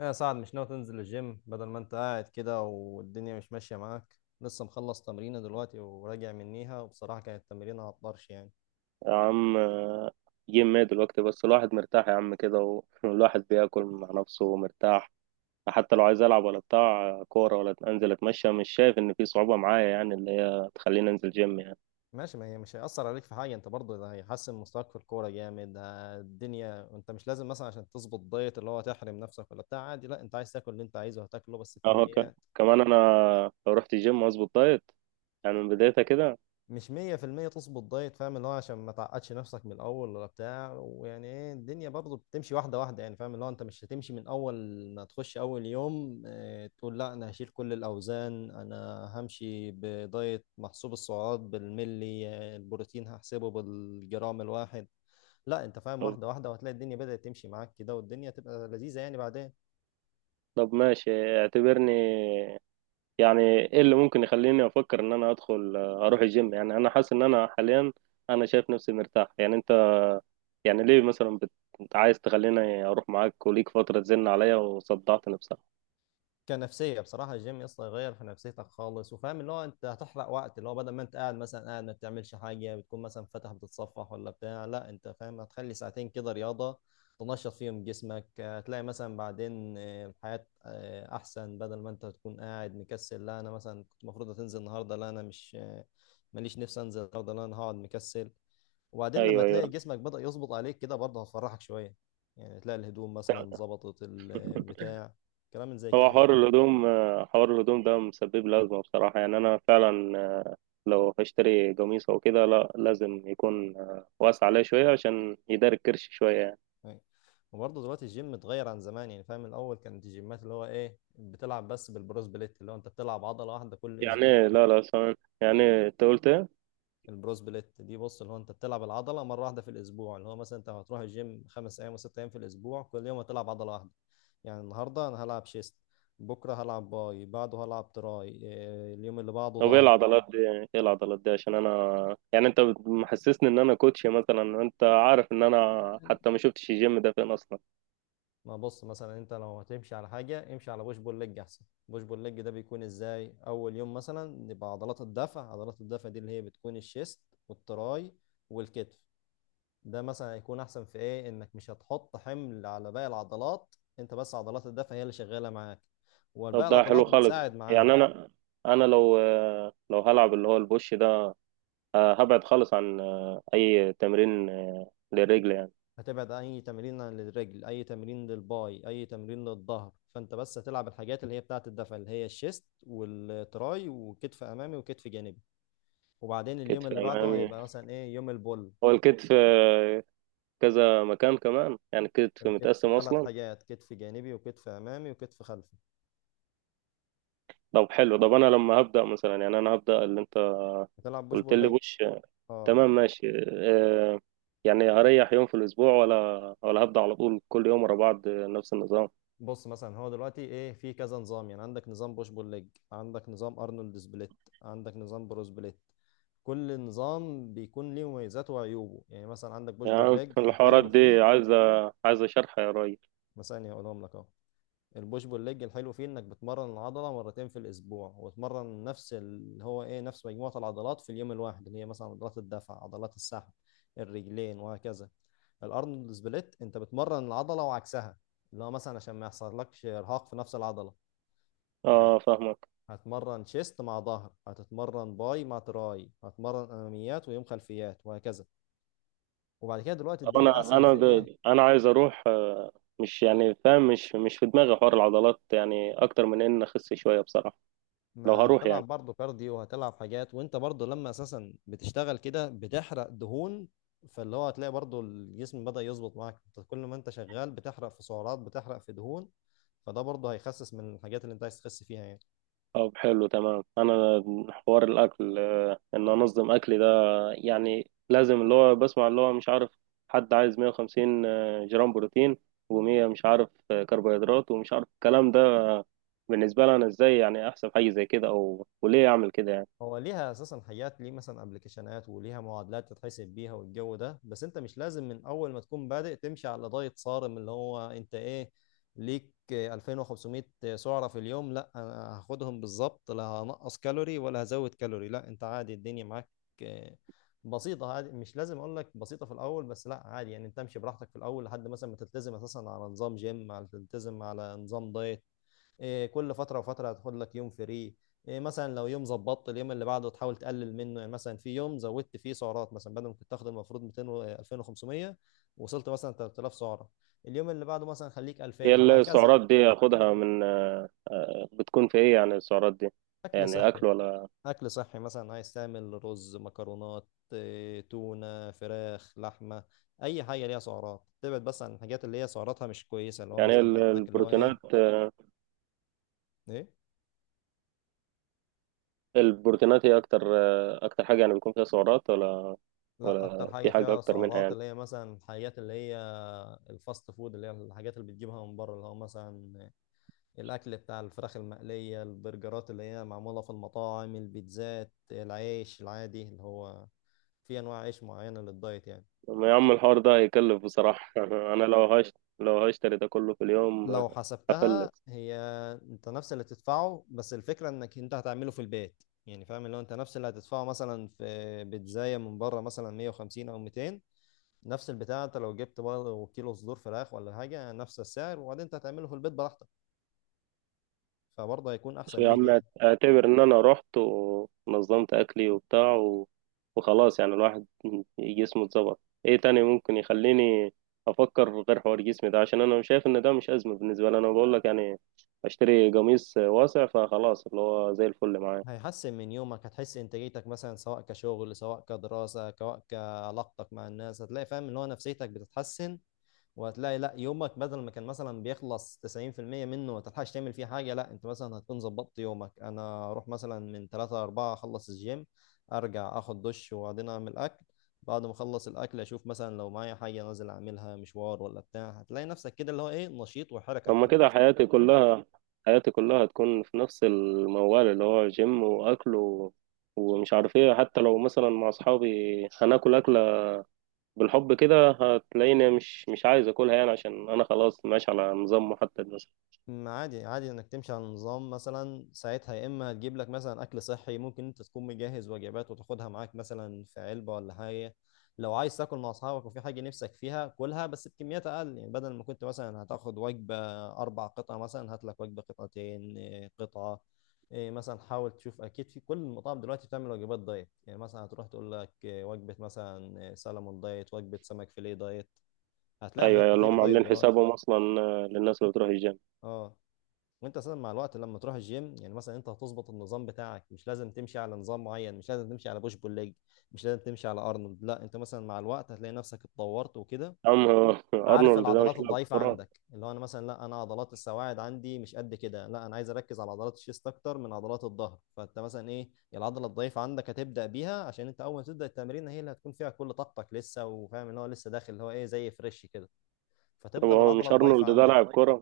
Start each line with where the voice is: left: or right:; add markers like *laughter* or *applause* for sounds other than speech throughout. left: يا سعد مش ناوي تنزل الجيم بدل ما انت قاعد كده والدنيا مش ماشية معاك. لسه مخلص تمرينة دلوقتي وراجع منيها وبصراحة كانت تمرينة على الطرش يعني.
right: يا عم، جيم ايه دلوقتي بس؟ الواحد مرتاح يا عم كده *laughs* والواحد بياكل مع نفسه ومرتاح. حتى لو عايز العب ولا بتاع كوره ولا انزل اتمشى، مش شايف ان في صعوبه معايا يعني اللي هي تخليني انزل جيم يعني.
left: ماشي، ما هي مش هيأثر عليك في حاجة، انت برضه ده هيحسن مستواك في الكورة جامد. الدنيا انت مش لازم مثلا عشان تظبط دايت اللي هو تحرم نفسك ولا بتاع، عادي، لا انت عايز تاكل اللي انت عايزه هتاكله بس
right: اهو ك-
left: بكميات.
right: كمان انا لو رحت الجيم واظبط دايت يعني من بدايتها كده.
left: مش مية في المية تظبط دايت، فاهم اللي هو عشان ما تعقدش نفسك من الأول ولا بتاع، ويعني ايه، الدنيا برضه بتمشي واحدة واحدة يعني، فاهم اللي هو أنت مش هتمشي من أول ما تخش أول يوم اه تقول لا أنا هشيل كل الأوزان، أنا همشي بدايت محسوب السعرات بالملي، البروتين هحسبه بالجرام الواحد. لا أنت فاهم
right: طب
left: واحدة واحدة وهتلاقي الدنيا بدأت تمشي معاك كده والدنيا تبقى لذيذة يعني بعدين.
right: طب ماشي، اعتبرني يعني، ايه اللي ممكن يخليني افكر ان انا ادخل اروح الجيم؟ يعني انا حاسس ان انا حاليا انا شايف نفسي مرتاح. يعني انت، يعني ليه مثلا بت... انت عايز تخليني اروح معاك وليك فترة تزن عليا وصدعت نفسها.
left: كنفسيه بصراحه الجيم يسطا يغير في نفسيتك خالص، وفاهم اللي هو انت هتحرق وقت اللي هو بدل ما انت قاعد مثلا ما بتعملش حاجه، بتكون مثلا فاتح بتتصفح ولا بتاع، لا انت فاهم هتخلي ساعتين كده رياضه تنشط فيهم جسمك. هتلاقي مثلا بعدين الحياه احسن، بدل ما انت تكون قاعد مكسل لا انا مثلا كنت المفروض هتنزل النهارده، لا انا مش ماليش نفسي انزل النهارده، لا انا هقعد مكسل. وبعدين لما
right: ايوه،
left: تلاقي
right: ايوه.
left: جسمك بدأ يظبط عليك كده برضه هتفرحك شويه، يعني تلاقي الهدوم مثلا ظبطت البتاع، كلام من زي
right: هو
left: كده يعني.
right: حوار الهدوم، حوار الهدوم ده مسبب لي ازمه بصراحه، يعني انا فعلا لو هشتري قميص او كده لا لازم يكون واسع عليه شويه عشان يداري الكرش شويه يعني.
left: أيوة. وبرضه دلوقتي الجيم اتغير عن زمان، يعني فاهم، الاول كانت الجيمات اللي هو ايه بتلعب بس بالبروس بليت، اللي هو انت بتلعب عضله واحده كل
right: يعني إيه؟
left: اسبوع.
right: لا لا سامع. يعني إيه؟ انت قلت ايه؟
left: البروس بليت دي بص اللي هو انت بتلعب العضله مره واحده في الاسبوع، اللي هو مثلا انت هتروح الجيم خمس ايام وست ايام في الاسبوع، كل يوم هتلعب عضله واحده. يعني النهارده انا هلعب شيست، بكره هلعب باي، بعده هلعب تراي، اليوم اللي بعده
right: طب ايه
left: ظهر.
right: العضلات دي؟ ايه العضلات دي عشان انا يعني انت محسسني ان انا كوتش، مثلا انت عارف ان انا حتى ما شفتش الجيم ده فين اصلا.
left: ما بص مثلا انت لو هتمشي على حاجه امشي على بوش بول ليج احسن. بوش بول ليج ده بيكون ازاي؟ اول يوم مثلا نبقى عضلات الدفع، عضلات الدفع دي اللي هي بتكون الشيست والتراي والكتف. ده مثلا هيكون احسن في ايه؟ انك مش هتحط حمل على باقي العضلات، انت بس عضلات الدفع هي اللي شغاله معاك وباقي
right: طب ده
left: العضلات
right: حلو خالص،
left: بتساعد معاها.
right: يعني انا، لو لو هلعب اللي هو البوش ده، هبعد خالص عن اي تمرين للرجل يعني.
left: هتبعد اي تمرين للرجل، اي تمرين للباي، اي تمرين للظهر، فانت بس هتلعب الحاجات اللي هي بتاعه الدفع اللي هي الشيست والتراي وكتف امامي وكتف جانبي. وبعدين اليوم
right: كتف
left: اللي بعده
right: امامي،
left: هيبقى مثلا ايه، يوم البول.
right: هو الكتف كذا مكان كمان يعني؟ الكتف
left: الكتف
right: متقسم
left: ثلاث
right: اصلا؟
left: حاجات، كتف جانبي وكتف امامي وكتف خلفي.
right: طب حلو. طب انا لما هبدا مثلا، يعني انا هبدا اللي انت
left: هتلعب بوش
right: قلت
left: بول
right: لي،
left: ليج.
right: بوش
left: اه.
right: تمام، ماشي آه، يعني هريح يوم في الاسبوع ولا هبدا على طول كل يوم ورا بعض نفس النظام؟
left: بص مثلا هو دلوقتي ايه، في كذا نظام، يعني عندك نظام بوش بول ليج، عندك نظام ارنولد سبليت، عندك نظام برو سبليت. كل نظام بيكون ليه مميزاته وعيوبه، يعني مثلا عندك بوش بول
right: يعني *laughs*
left: ليج
right: الحوارات
left: الحلو فيه،
right: دي عايزه، عايزه شرح يا راجل.
left: مثلا هقولهم لك اهو. البوش بول ليج الحلو فيه انك بتمرن العضله مرتين في الاسبوع، وتمرن نفس اللي هو ايه نفس مجموعه العضلات في اليوم الواحد، اللي هي مثلا عضلات الدفع، عضلات السحب، الرجلين وهكذا. الارنولد سبليت انت بتمرن العضله وعكسها، اللي هو مثلا عشان ما يحصلكش ارهاق في نفس العضله،
right: اه
left: يعني
right: فاهمك.
left: هتمرن شيست مع ظهر، هتتمرن باي مع تراي، هتمرن اماميات ويوم خلفيات وهكذا. وبعد كده دلوقتي
right: طب
left: الدنيا اسهل في ايه،
right: انا عايز اروح، مش يعني فاهم مش في دماغي حوار العضلات يعني، اكتر من ان اخس شويه بصراحه. لو
left: ما
right: هروح
left: هتلعب
right: يعني.
left: برضه كارديو وهتلعب حاجات، وانت برضه لما اساسا بتشتغل كده بتحرق دهون، فاللي هو هتلاقي برضه الجسم بدأ يظبط معاك. انت كل ما انت شغال بتحرق في سعرات، بتحرق في دهون، فده برضه هيخسس من الحاجات اللي انت عايز تخس فيها يعني.
right: طب حلو تمام. انا حوار الاكل، ان انظم اكلي ده يعني لازم. اللي هو بسمع اللي هو مش عارف حد عايز 150 جرام بروتين و100 مش عارف كربوهيدرات ومش عارف الكلام ده بالنسبه لي انا، ازاي يعني احسب حاجه زي كده؟ او وليه اعمل كده يعني؟
left: هو ليها اساسا حاجات، ليه مثلا ابلكيشنات وليها معادلات تتحسب بيها والجو ده، بس انت مش لازم من اول ما تكون بادئ تمشي على دايت صارم، اللي هو انت ايه، ليك 2500 سعرة في اليوم لا انا هاخدهم بالظبط، لا هنقص كالوري ولا هزود كالوري، لا انت عادي الدنيا معاك آه، بسيطة. عادي مش لازم اقول لك بسيطة في الاول، بس لا عادي يعني انت امشي براحتك في الاول لحد مثلا ما تلتزم اساسا على نظام جيم، على تلتزم على نظام دايت. كل فتره وفتره هتاخد لك يوم فري. مثلا لو يوم ظبطت اليوم اللي بعده تحاول تقلل منه، يعني مثلا في يوم زودت فيه سعرات، مثلا بدل ما كنت تاخد المفروض 200 و 2500، وصلت مثلا 3000 سعره، اليوم اللي بعده مثلا خليك
right: هي
left: 2000 وهكذا.
right: السعرات دي اخدها من بتكون في ايه يعني السعرات دي؟
left: اكل
right: يعني
left: صحي.
right: اكل ولا،
left: اكل صحي مثلا، عايز تعمل رز، مكرونات، تونه، فراخ، لحمه، اي حاجه ليها سعرات، تبعد بس عن الحاجات اللي هي سعراتها مش كويسه، اللي هو
right: يعني
left: مثلا عندك اللي هو ايه.
right: البروتينات؟
left: ايه.
right: البروتينات هي اكتر، اكتر حاجه يعني بيكون فيها سعرات؟ ولا
left: لا
right: ولا
left: اكتر حاجه
right: في حاجه
left: فيها
right: اكتر منها
left: سعرات
right: يعني؟
left: اللي هي مثلا الحاجات اللي هي الفاست فود، اللي هي الحاجات اللي بتجيبها من بره، اللي هو مثلا الاكل بتاع الفراخ المقليه، البرجرات اللي هي معموله في المطاعم، البيتزات، العيش العادي، اللي هو في انواع عيش معينه للدايت يعني.
right: ما يا عم الحوار ده هيكلف بصراحه. *laughs* انا لو هش لو هشتري ده كله في اليوم
left: لو حسبتها
right: هفلس.
left: هي انت نفس اللي تدفعه، بس الفكره انك انت هتعمله في البيت، يعني فاهم اللي هو انت نفس اللي هتدفعه مثلا في بيتزايه من بره مثلا 150 او 200، نفس البتاع انت لو جبت برضه كيلو صدور فراخ ولا حاجه نفس السعر، وبعدين انت هتعمله في البيت براحتك، فبرضه هيكون احسن
right: يا
left: ليك
right: عم
left: يعني.
right: اعتبر ان انا رحت ونظمت اكلي وبتاع وخلاص يعني الواحد جسمه اتظبط، ايه تاني ممكن يخليني افكر غير حوار جسمي ده؟ عشان انا شايف ان ده مش ازمه بالنسبه لي انا، بقول لك يعني اشتري قميص واسع فخلاص اللي هو زي الفل معايا.
left: هيحسن من يومك، هتحس انتاجيتك مثلا سواء كشغل سواء كدراسة سواء كعلاقتك مع الناس، هتلاقي فاهم ان هو نفسيتك بتتحسن. وهتلاقي لا يومك بدل ما كان مثلا بيخلص 90% منه ما تلحقش تعمل فيه حاجة، لا انت مثلا هتكون ظبطت يومك، انا اروح مثلا من 3 4 اخلص الجيم، ارجع اخد دش، وبعدين اعمل اكل، بعد ما اخلص الاكل اشوف مثلا لو معايا حاجة نازل اعملها، مشوار ولا بتاع، هتلاقي نفسك كده اللي هو ايه نشيط وحركة.
right: اما كده حياتي كلها حياتي كلها هتكون في نفس الموال اللي هو جيم واكل ومش عارف ايه. حتى لو مثلا مع اصحابي هناكل اكله بالحب كده، هتلاقيني مش عايز اكلها يعني عشان انا خلاص ماشي على نظام محدد مثلا.
left: ما عادي، عادي انك تمشي على النظام مثلا، ساعتها يا اما هتجيب لك مثلا اكل صحي، ممكن انت تكون مجهز وجبات وتاخدها معاك مثلا في علبه ولا حاجه، لو عايز تاكل مع اصحابك وفي حاجه نفسك فيها كلها، بس بكميات اقل، يعني بدل ما كنت مثلا هتاخد وجبه اربع قطع، مثلا هات لك وجبه قطعتين، قطعه. مثلا حاول تشوف، اكيد في كل المطاعم دلوقتي بتعمل وجبات دايت، يعني مثلا هتروح تقول لك وجبه مثلا سلمون دايت، وجبه سمك فيليه دايت، هتلاقي
right: ايوه،
left: حاجات
right: ايوه، اللي
left: كتير
right: هم
left: دايت
right: عاملين
left: دلوقتي.
right: حسابهم اصلا، للناس اللي بتروح الجيم.
left: اه. وانت اساسا مع الوقت لما تروح الجيم، يعني مثلا انت هتظبط النظام بتاعك، مش لازم تمشي على نظام معين، مش لازم تمشي على بوش بول ليج، مش لازم تمشي على ارنولد، لا انت مثلا مع الوقت هتلاقي نفسك اتطورت وكده.
right: عم *laughs*
left: عارف
right: ارنولد ده مش
left: العضلات
right: لاعب
left: الضعيفه
right: كوره؟
left: عندك، اللي هو انا مثلا لا انا عضلات السواعد عندي مش قد كده، لا انا عايز اركز على عضلات الشيست اكتر من عضلات الظهر، فانت مثلا ايه العضله الضعيفه عندك هتبدا بيها، عشان انت اول ما تبدا التمرين هي اللي هتكون فيها كل طاقتك لسه، وفاهم ان هو لسه داخل اللي هو ايه زي فريش كده،
right: طب
left: فتبدا
right: هو
left: بالعضله
right: مش
left: الضعيفه
right: ارنولد ده
left: عندك.
right: لاعب كوره؟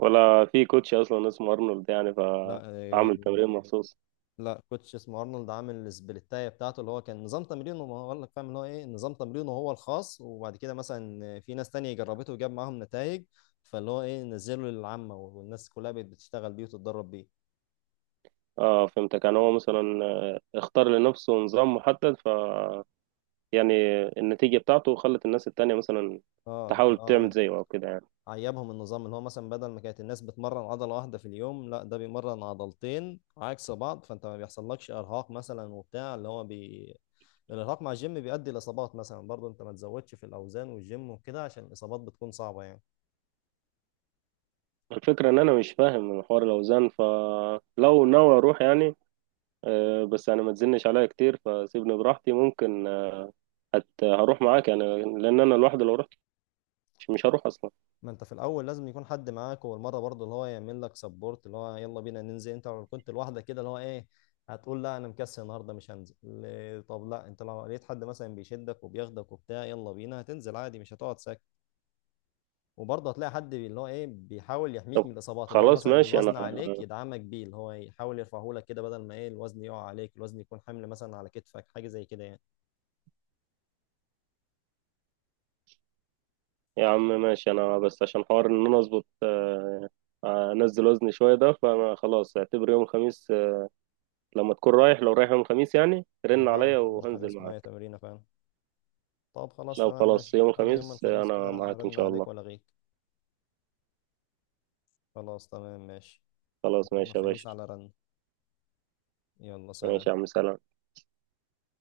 right: ولا في كوتش اصلا اسمه ارنولد يعني
left: لا.
right: فعامل تمرين مخصوص؟
left: كوتش اسمه ارنولد عامل السبليتايه بتاعته، اللي هو كان نظام تمرينه، ما هو قال لك، فاهم اللي هو ايه، نظام تمرينه هو الخاص، وبعد كده مثلا في ناس تانية جربته وجاب معاهم نتائج، فاللي هو ايه نزله للعامه والناس كلها بقت بتشتغل بيه وتتدرب بيه.
right: اه فهمتك، يعني هو مثلا اختار لنفسه نظام محدد، ف يعني النتيجه بتاعته خلت الناس التانية مثلا
left: اه
right: تحاول
left: اللي
right: تعمل
left: هو
right: زيه او كده يعني.
left: عيبهم النظام اللي هو مثلا بدل ما كانت الناس بتمرن عضله واحده في اليوم، لا ده بيمرن عضلتين عكس بعض، فانت ما بيحصلكش ارهاق مثلا وبتاع، اللي هو الارهاق مع الجيم بيؤدي لاصابات مثلا، برضه انت ما تزودش في الاوزان والجيم وكده عشان الاصابات بتكون صعبه يعني.
right: الفكرة إن أنا مش فاهم من حوار الأوزان، فلو ناوي أروح يعني بس يعني ما تزنش عليا كتير، فسيبني براحتي ممكن آه، هت هروح معاك يعني، لأن أنا لوحدي لو رحت مش هروح أصلا.
left: ما انت في الاول لازم يكون حد معاك والمره برضه، اللي هو يعمل لك سبورت، اللي هو يلا بينا ننزل، انت لو كنت لوحدك كده اللي هو ايه هتقول لا انا مكسل النهارده مش هنزل، طب لا انت لو لقيت حد مثلا بيشدك وبياخدك وبتاع يلا بينا هتنزل عادي، مش هتقعد ساكت. وبرضه هتلاقي حد اللي هو ايه بيحاول يحميك
right: طب
left: من الاصابات، اللي هو
right: خلاص،
left: مثلا
right: ماشي. أنا
left: الوزن عليك يدعمك بيه، اللي هو يحاول يرفعه لك كده بدل ما ايه الوزن يقع عليك، الوزن يكون حمل مثلا على كتفك، حاجه زي كده يعني.
right: يا عم ماشي، أنا بس عشان حوار إن أنا أظبط أنزل وزني شوية ده، فخلاص اعتبر يوم الخميس، لما تكون رايح، لو رايح يوم الخميس يعني
left: انا
right: رن
left: رايح
right: عليا
left: يوم
right: وهنزل
left: الخميس معايا
right: معاك.
left: تمرينه فعلا. طب خلاص
right: لو
left: تمام
right: خلاص
left: ماشي،
right: يوم
left: انا يوم
right: الخميس
left: الخميس كده
right: أنا معاك إن
left: رن
right: شاء
left: عليك
right: الله.
left: ولا غيك. خلاص تمام ماشي.
right: خلاص
left: ده يوم
right: ماشي يا باشا.
left: الخميس على رن. يلا سلام.
right: ماشي يا عم، سلام.